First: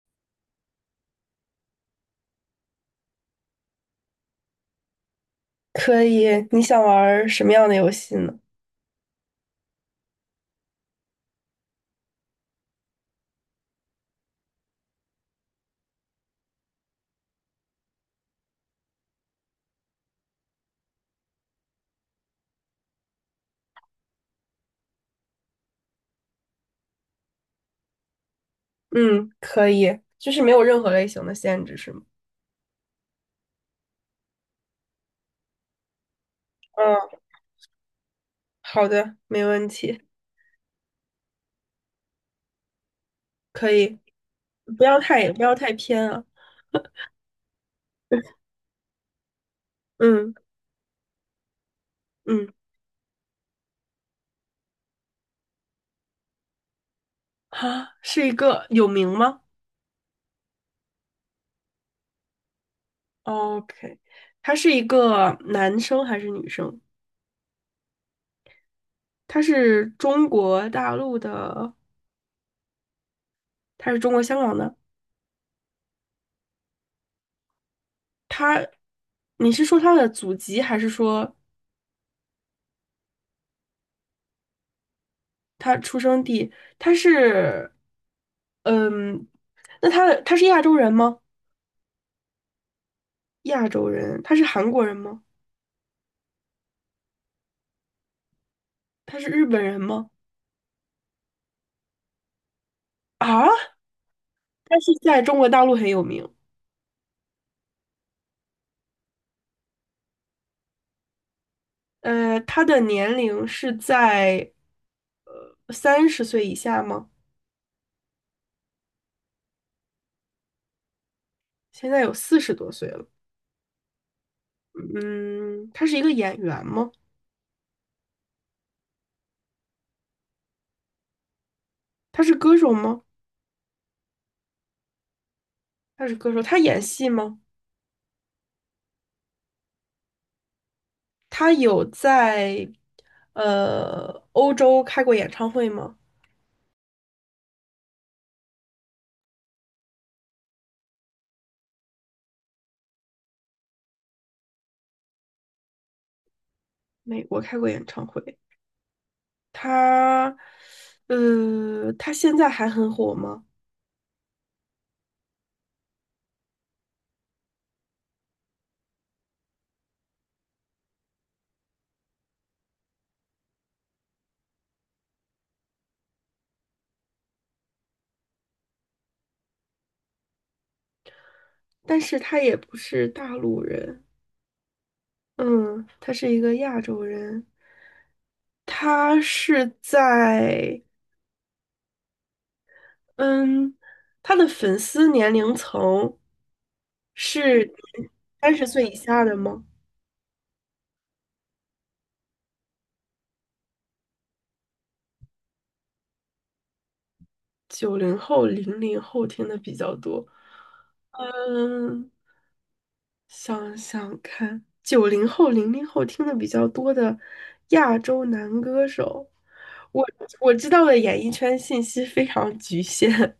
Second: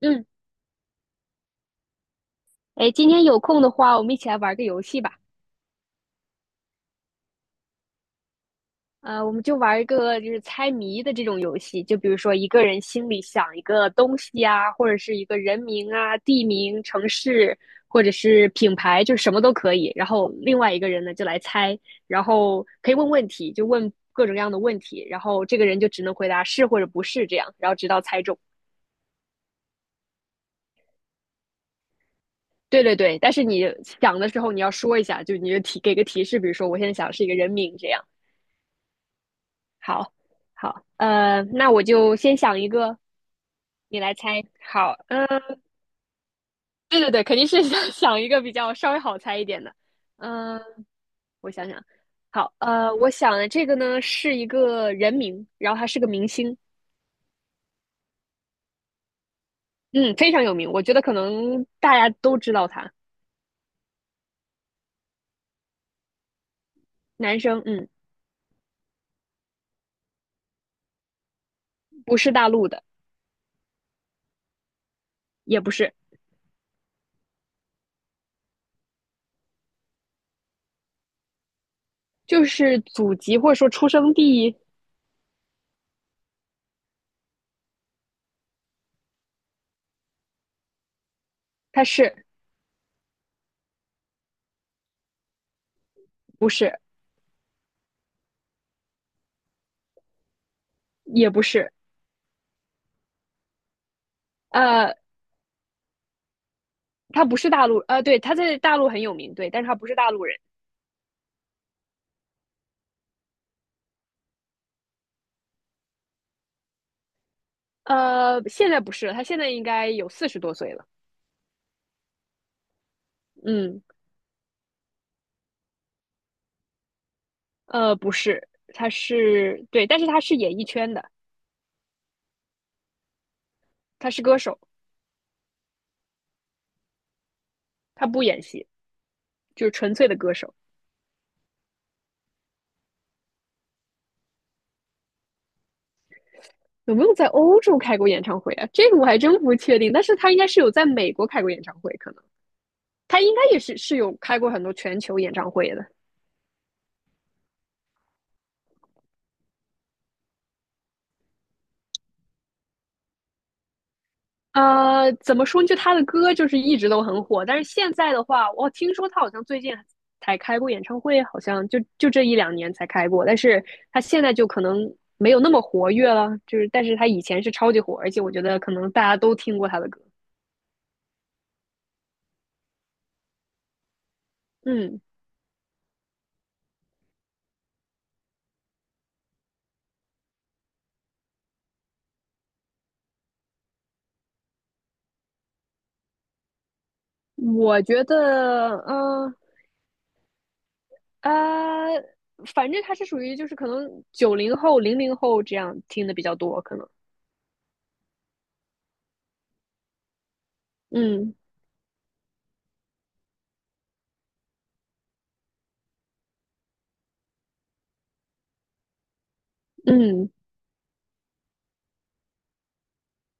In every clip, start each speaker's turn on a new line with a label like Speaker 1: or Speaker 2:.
Speaker 1: 嗯，哎，今天有空的话，我们一起来玩个游戏吧。
Speaker 2: 可以，你想玩儿什么样的游戏呢？
Speaker 1: 我们就玩一个就是猜谜的这种游戏，就比如说一个人心里想一个东西啊，或者是一个人名啊、地名、城市，或者是品牌，就什么都可以。然后另外一个人呢就来猜，然后可以问问题，就问各种各样的问题，然后这个人就只能回答是或者不是这样，然后直到猜中。
Speaker 2: 嗯，可以，就是没有任何类型的限制，是吗？
Speaker 1: 对对对，但是你想的时候你要说一下，就你就提给个提示，比如说我现在
Speaker 2: 嗯，
Speaker 1: 想是一个人名这样。
Speaker 2: 好的，没问题，
Speaker 1: 好，好，那我就先想一个，
Speaker 2: 可以，
Speaker 1: 你来猜。
Speaker 2: 不
Speaker 1: 好，
Speaker 2: 要
Speaker 1: 嗯、
Speaker 2: 太不要太偏啊。
Speaker 1: 对对对，肯定是 想一个比较稍微好猜一点的。
Speaker 2: 嗯
Speaker 1: 嗯、我想想，
Speaker 2: 嗯，
Speaker 1: 好，我想的这个呢是一个人名，然后他是个明星，
Speaker 2: 啊，是一个有名吗
Speaker 1: 嗯，非常有名，我觉得可能大家都知道他，
Speaker 2: 哦？OK，他是一个男生还是女生？
Speaker 1: 男生，嗯，
Speaker 2: 他是中国大陆的，
Speaker 1: 不是大陆的，
Speaker 2: 他是中国香港的。
Speaker 1: 也不是，
Speaker 2: 他，你是说他的祖籍，还是说
Speaker 1: 就是祖籍或者说出生地，
Speaker 2: 他出生地，他是，嗯，那他是亚洲人吗？
Speaker 1: 他是，
Speaker 2: 亚洲人，他是韩国人吗？
Speaker 1: 不是，
Speaker 2: 他是日本人吗？
Speaker 1: 也不是，
Speaker 2: 啊，他是
Speaker 1: 呃，
Speaker 2: 在中国大陆很有名。
Speaker 1: 他不是大陆，对，他在大陆很有名，对，但是他不是大陆人。
Speaker 2: 他的年龄是在三十岁以下吗？
Speaker 1: 现在不是了，他现在应该有四十多岁了。
Speaker 2: 现在有四十多岁了。
Speaker 1: 嗯，
Speaker 2: 嗯，他是一个演员吗？
Speaker 1: 不是，他是，对，但是他是演艺圈的，
Speaker 2: 他是歌手吗？
Speaker 1: 他是歌手，
Speaker 2: 他是歌手，他演戏吗？
Speaker 1: 他不演戏，就是纯粹的歌手。
Speaker 2: 他有在欧洲开过演唱会吗？
Speaker 1: 有没有在欧洲开过演唱会啊？这个我还真不确定，但是他应该是有在美国开过演唱会，可能他应该也是有开过很多全球演唱会的。
Speaker 2: 美国开过演唱会，他，他现在还很火吗？
Speaker 1: 怎么说？就他的歌就是一直都很火，但是现在的话，我听说他好像最近才开过演唱会，好像就这一两年才开过，但是他现在就可能没有那么活跃了，就是但是他以前是超级火，而且我觉得可能大家都听过他的歌。
Speaker 2: 但是他也不是大陆人，
Speaker 1: 嗯，
Speaker 2: 嗯，他是一个亚洲人，他是在，嗯，他的粉丝年龄层是
Speaker 1: 我觉
Speaker 2: 三十
Speaker 1: 得，
Speaker 2: 岁以下
Speaker 1: 嗯、
Speaker 2: 的吗？
Speaker 1: 呃、呃反正他是属于就是可能九零后、零零后这样听的比较多，可能，
Speaker 2: 九零后、零零后听的比较多，
Speaker 1: 嗯
Speaker 2: 嗯。想想看，九零后、零零后听的比较多的亚洲男歌手，我
Speaker 1: 嗯。
Speaker 2: 我知道的演艺圈信息非常局限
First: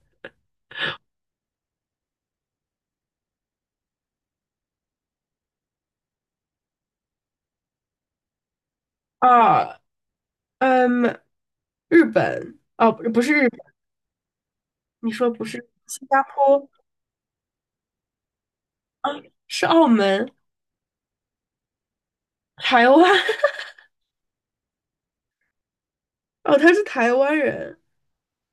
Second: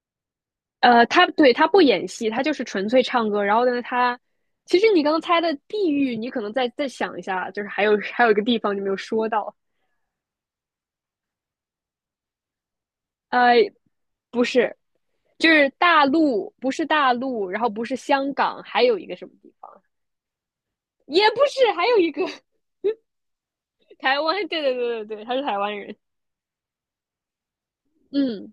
Speaker 1: 他，对，他不演戏，他就是纯粹唱歌。然后呢，他其实你刚刚猜的地域，你可能再想一下，就是还有 还有一个地方你没有 说到，
Speaker 2: 啊，嗯，日本哦，不是日
Speaker 1: 呃，
Speaker 2: 本，
Speaker 1: 不是，
Speaker 2: 你说不
Speaker 1: 就
Speaker 2: 是
Speaker 1: 是大
Speaker 2: 新加
Speaker 1: 陆，
Speaker 2: 坡，
Speaker 1: 不是大陆，然后不是香港，还有一个什么地
Speaker 2: 是
Speaker 1: 方，
Speaker 2: 澳门、
Speaker 1: 也不是，还有一个
Speaker 2: 台湾
Speaker 1: 台湾。对对对对对，他是台湾人。
Speaker 2: 哦，他是台湾人，
Speaker 1: 嗯，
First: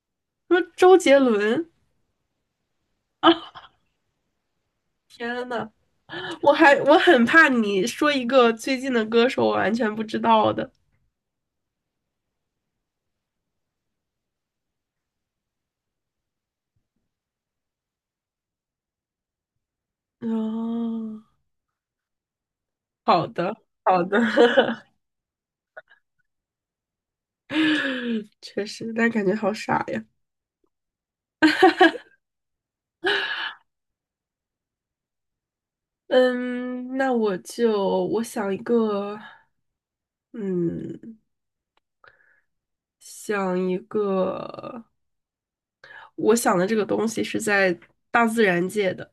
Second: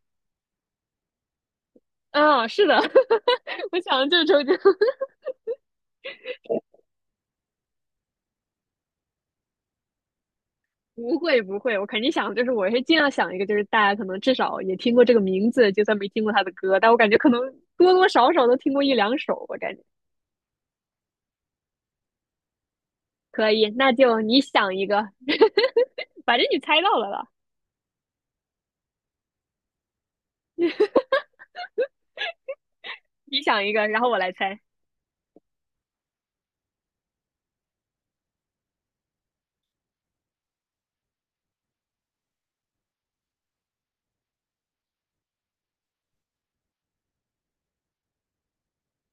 Speaker 2: 说周杰伦
Speaker 1: 啊，是的，
Speaker 2: 啊，
Speaker 1: 我想的就是周杰伦。
Speaker 2: 天呐，我很怕你说一个最近的歌手我完全不知道的，
Speaker 1: 不会不会，我肯定想，就是我是尽量想一个，就是大家可能至少也听过这个名字，就算没听过他的歌，但我感觉可能多多少少都听过一两首，我感觉
Speaker 2: 哦，好
Speaker 1: 可
Speaker 2: 的
Speaker 1: 以。那
Speaker 2: 好的。
Speaker 1: 就你想 一个，反正你猜到了吧？
Speaker 2: 嗯，确实，但感觉好傻呀。
Speaker 1: 你想一个，然后我来猜。
Speaker 2: 嗯，那我就想一个，嗯，想一个，我想的这个东西是在大自然界的，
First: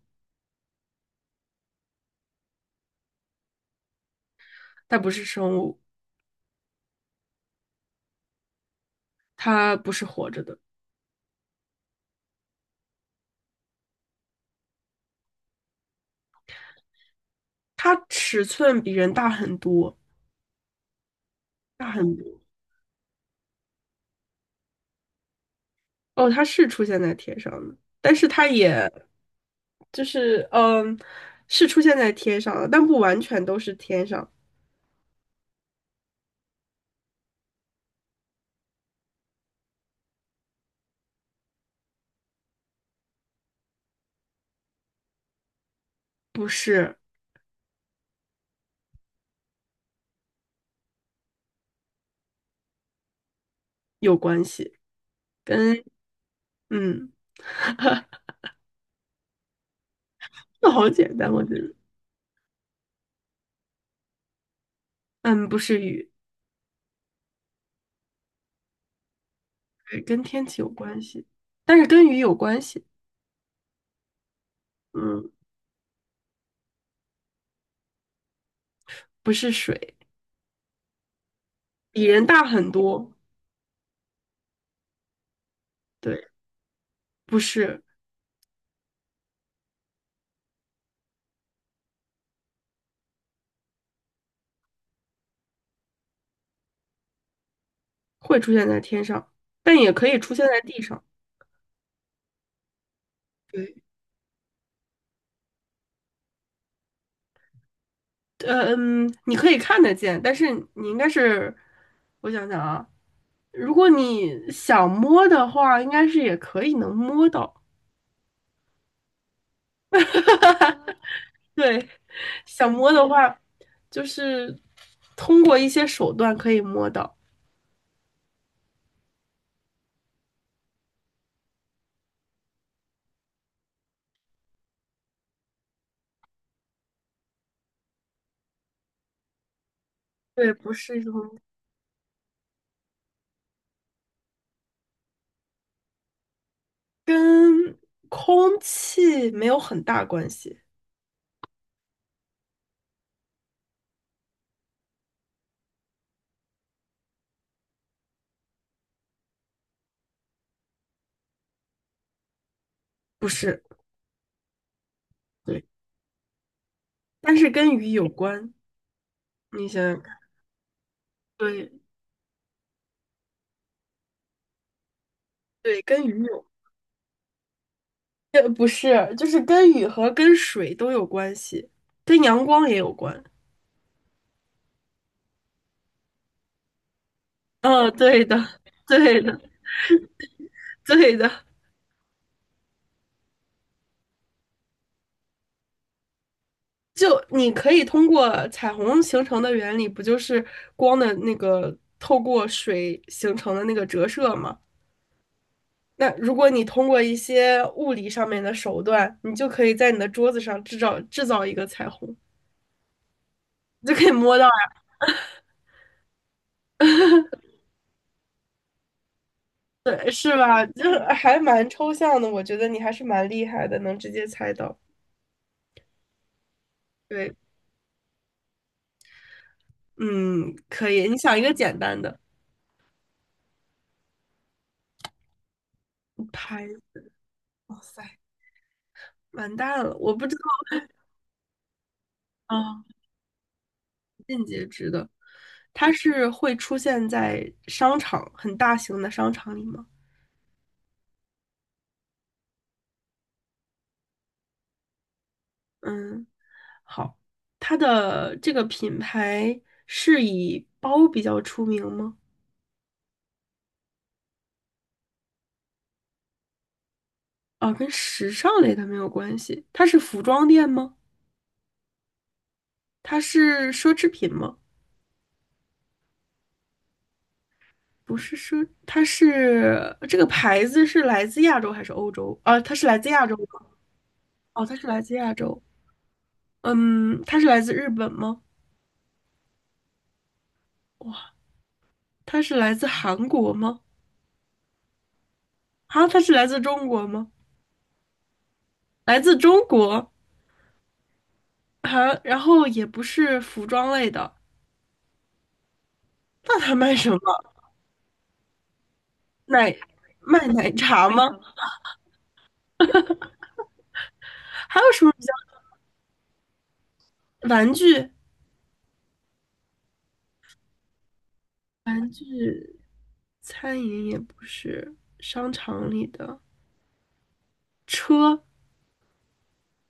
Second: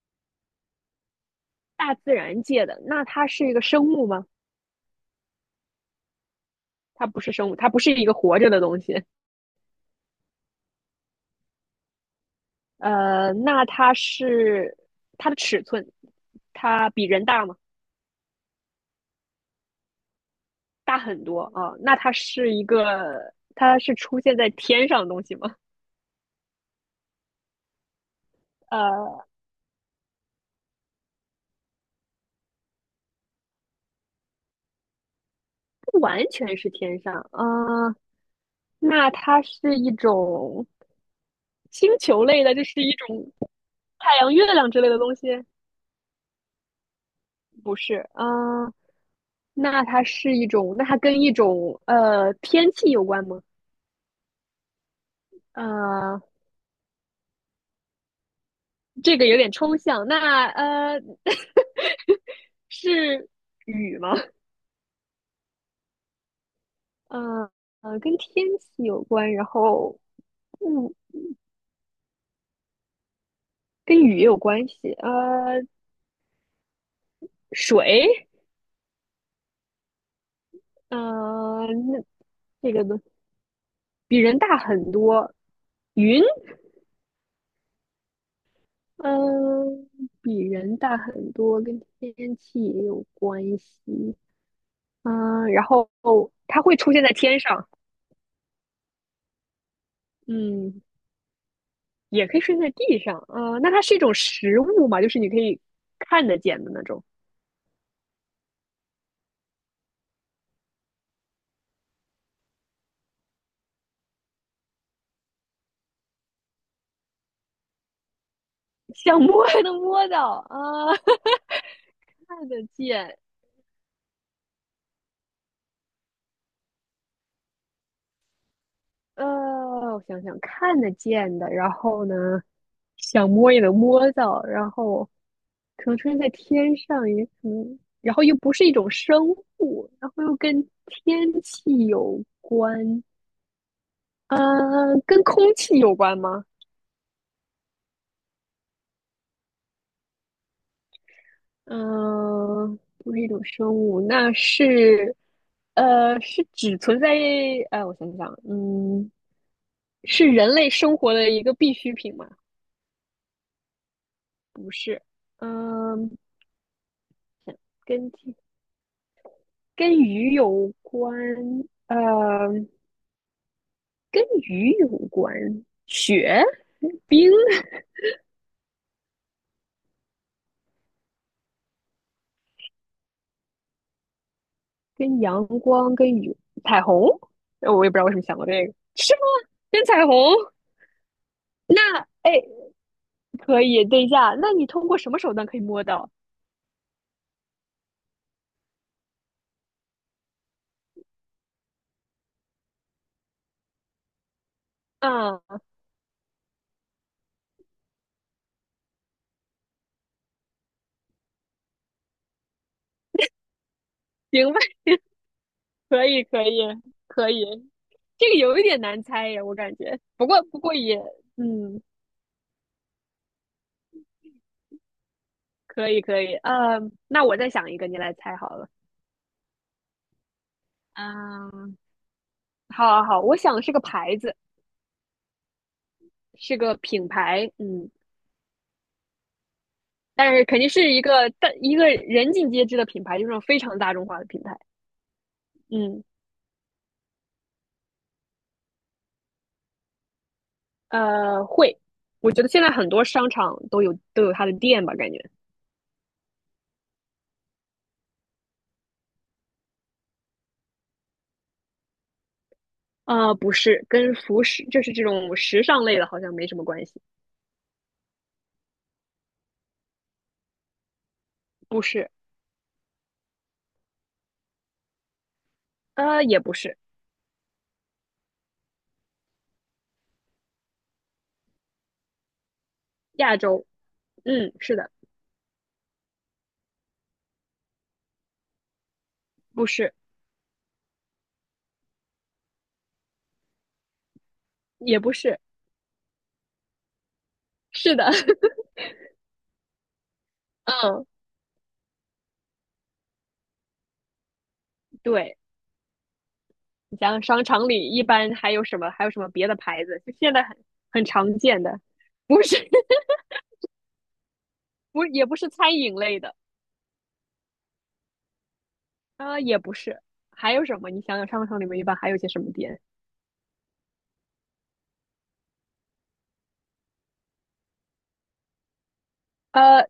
Speaker 1: 大自然界的，那它是一个生物吗？
Speaker 2: 它不是生物，
Speaker 1: 它不是生物，它不是一个活着的东西。
Speaker 2: 它不是活着的，
Speaker 1: 那它是，它的尺寸，它比人大吗？
Speaker 2: 它尺寸比人大很多，
Speaker 1: 大很多啊，
Speaker 2: 大
Speaker 1: 那它
Speaker 2: 很多。
Speaker 1: 是一个，它是出现在天上的东西吗？
Speaker 2: 哦，它是出现在天上的，但是它也
Speaker 1: 呃，
Speaker 2: 就是嗯，是出现在天上的，但不完全都是天上，
Speaker 1: 不完全是天上，啊，那它是一种星球类的，就是一种太阳、月亮之类的东西，
Speaker 2: 不是
Speaker 1: 不是，啊，那它是一种，那它跟一种天气有关吗？
Speaker 2: 有关系，跟
Speaker 1: 呃，
Speaker 2: 嗯。
Speaker 1: 这个有点抽象，那
Speaker 2: 那好简单，我觉得。
Speaker 1: 是雨吗？
Speaker 2: 嗯，不是雨，
Speaker 1: 呃跟天气有关，然后
Speaker 2: 对，跟天气有
Speaker 1: 嗯，
Speaker 2: 关系，但是跟雨有关系。
Speaker 1: 跟雨也有关系，
Speaker 2: 嗯，
Speaker 1: 水。
Speaker 2: 不是水，
Speaker 1: 嗯呃，那
Speaker 2: 比人大很
Speaker 1: 这个呢
Speaker 2: 多。
Speaker 1: 比人大很多，
Speaker 2: 对，
Speaker 1: 云，
Speaker 2: 不是，
Speaker 1: 嗯，比人大很多，跟天气也有关系，嗯，然后它会出现在天上，
Speaker 2: 会出现在天上，但也可以出现在地
Speaker 1: 嗯，
Speaker 2: 上。
Speaker 1: 也可以出现在地上，嗯，那
Speaker 2: 对，
Speaker 1: 它是一种实物嘛，就是你可以看得见的那种，
Speaker 2: 嗯，你可以看得见，但是你应该是，我想想啊，如果你想摸的话，应该是也可以能摸到。
Speaker 1: 想摸还能摸到啊，
Speaker 2: 对，
Speaker 1: 看得
Speaker 2: 想摸的
Speaker 1: 见，
Speaker 2: 话，就是通过一些手段可以摸到。
Speaker 1: 呃，我想想，看得见的，然后呢，想摸也能摸到，然后可能出现在天上，也可能，然后又不是一种生物，然后又
Speaker 2: 对，
Speaker 1: 跟
Speaker 2: 不是一
Speaker 1: 天
Speaker 2: 种。
Speaker 1: 气有关，嗯、跟空气有关吗？
Speaker 2: 跟空气没有很大关系，
Speaker 1: 嗯、不是一种生物，那是，是只存在，哎，我想想，嗯，是人类生活的一个必需品吗？
Speaker 2: 不是，
Speaker 1: 不是，
Speaker 2: 对，
Speaker 1: 嗯、
Speaker 2: 但是跟雨有
Speaker 1: 跟鸡
Speaker 2: 关。你想
Speaker 1: 跟
Speaker 2: 想看，
Speaker 1: 鱼有关，
Speaker 2: 对
Speaker 1: 呃，跟鱼有关，
Speaker 2: 对，跟雨
Speaker 1: 雪、
Speaker 2: 有，
Speaker 1: 冰、
Speaker 2: 不是，就是跟雨和跟水都有关系，跟阳光也有关。
Speaker 1: 跟阳光、跟雨、彩虹，我
Speaker 2: 嗯，
Speaker 1: 也不知道为什么
Speaker 2: 对的，
Speaker 1: 想到这个，是
Speaker 2: 对的，
Speaker 1: 吗？跟彩虹？
Speaker 2: 对的。
Speaker 1: 那哎，可以，等一下，那你通过什么手段可以摸到？
Speaker 2: 就你可以通过彩虹形成的原理，不就是光的那个透过水形成的那个折射吗？
Speaker 1: 嗯，
Speaker 2: 那如果你通过一些物理上面的手段，你就可以在你的桌子上制造一个彩虹，你就可以摸到
Speaker 1: 行吧，可以，可以，可以，这个有一点难猜呀，我感觉，
Speaker 2: 对，
Speaker 1: 不
Speaker 2: 是
Speaker 1: 过不
Speaker 2: 吧？
Speaker 1: 过
Speaker 2: 就
Speaker 1: 也，
Speaker 2: 是还蛮
Speaker 1: 嗯，
Speaker 2: 抽象的，我觉得你还是蛮厉害的，能直接猜到。
Speaker 1: 可以，可以，那
Speaker 2: 对，
Speaker 1: 我再想一个，你来猜好了，
Speaker 2: 嗯，可以。
Speaker 1: 啊。
Speaker 2: 你想一个简单的，
Speaker 1: 好好好，我想是个牌子，是
Speaker 2: 拍，
Speaker 1: 个品牌，
Speaker 2: 哇
Speaker 1: 嗯，
Speaker 2: 塞，完蛋了，我不知
Speaker 1: 但
Speaker 2: 道
Speaker 1: 是肯定是一个人尽皆知
Speaker 2: 啊，
Speaker 1: 的品牌，就是那种非常大众化的品牌，
Speaker 2: 它
Speaker 1: 嗯，
Speaker 2: 是会出现在商场，很大型的商场里吗？
Speaker 1: 会，我觉得现在很多商场都有它的店吧，感觉，
Speaker 2: 嗯，好，它的这个品牌是以包比较出名吗？
Speaker 1: 不是，跟服饰就是这种时尚类的，好像没什么关系，
Speaker 2: 哦，跟时尚类的没有关系。它是服装店吗？
Speaker 1: 不是，
Speaker 2: 它是奢侈品吗？
Speaker 1: 也不是，
Speaker 2: 不是奢，它是这个牌子是来自亚洲还是欧洲？啊，它是来自亚洲
Speaker 1: 亚
Speaker 2: 吗？
Speaker 1: 洲，嗯，
Speaker 2: 哦，它
Speaker 1: 是
Speaker 2: 是
Speaker 1: 的，
Speaker 2: 来自亚洲。嗯，它是来自日本吗？
Speaker 1: 不是，
Speaker 2: 哇，它是来自韩国吗？
Speaker 1: 也不是，
Speaker 2: 啊，它是来自中国吗？
Speaker 1: 是的，
Speaker 2: 来自中国
Speaker 1: 嗯，
Speaker 2: 啊，然后也不是服装类的，
Speaker 1: 对。
Speaker 2: 那它卖
Speaker 1: 你
Speaker 2: 什
Speaker 1: 想
Speaker 2: 么？
Speaker 1: 想商场里一般还有什么，还有什么别的
Speaker 2: 奶，
Speaker 1: 牌子？就现在
Speaker 2: 卖奶
Speaker 1: 很
Speaker 2: 茶吗？
Speaker 1: 常见的，不是
Speaker 2: 还有什
Speaker 1: 不
Speaker 2: 么
Speaker 1: 也不是餐饮类的，
Speaker 2: 玩具？
Speaker 1: 啊、也不是，还有什么？你想想商场里面一般还有些什么店？
Speaker 2: 餐饮也不是，商场里的车
Speaker 1: 呃，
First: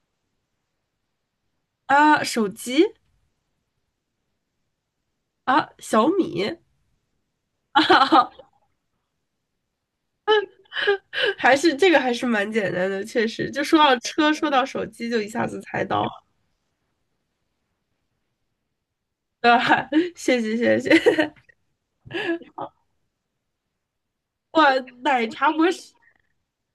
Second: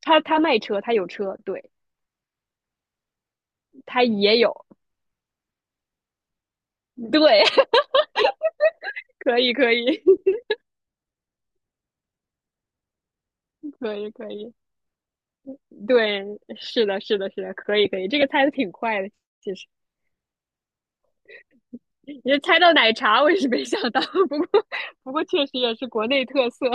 Speaker 1: 他卖车，他有车，对，
Speaker 2: 啊，手机
Speaker 1: 他也有，
Speaker 2: 啊，小米
Speaker 1: 对，
Speaker 2: 啊，
Speaker 1: 可以可以
Speaker 2: 还是这个还是蛮简单的，确实，就说
Speaker 1: 可
Speaker 2: 到
Speaker 1: 以可
Speaker 2: 车，说
Speaker 1: 以，
Speaker 2: 到手机，就一下子猜到了，
Speaker 1: 对，是的是的是的，可以可以，这个猜的挺快的，
Speaker 2: 对
Speaker 1: 其实。
Speaker 2: 吧？谢谢谢谢，
Speaker 1: 你猜到奶茶，我也是没想到，不过
Speaker 2: 哇，
Speaker 1: 不过
Speaker 2: 奶
Speaker 1: 确
Speaker 2: 茶
Speaker 1: 实
Speaker 2: 不
Speaker 1: 也是
Speaker 2: 是
Speaker 1: 国内特色。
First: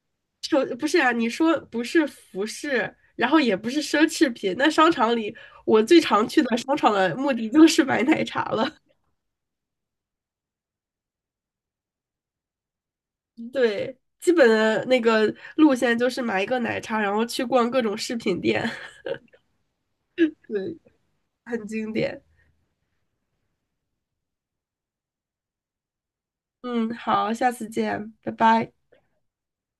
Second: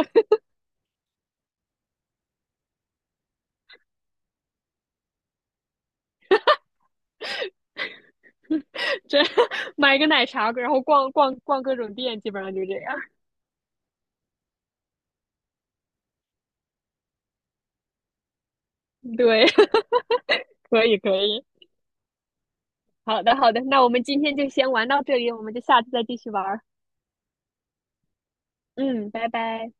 Speaker 2: 手，不是啊，你说不是服饰，然后也不是奢侈品，那商场里我最常去的商场的目的就是买奶茶了，
Speaker 1: 这 买个奶茶，然后逛逛逛各种店，基本上就这样。
Speaker 2: 对。基本的那个路线就是买一个奶茶，然后去逛各种饰品店，
Speaker 1: 对，
Speaker 2: 对，
Speaker 1: 可以可以，
Speaker 2: 很经典。
Speaker 1: 好的好的，那我们今天就先玩到这里，我们就下次再继续玩儿。
Speaker 2: 嗯，好，下次见，拜拜。
Speaker 1: 嗯，拜拜。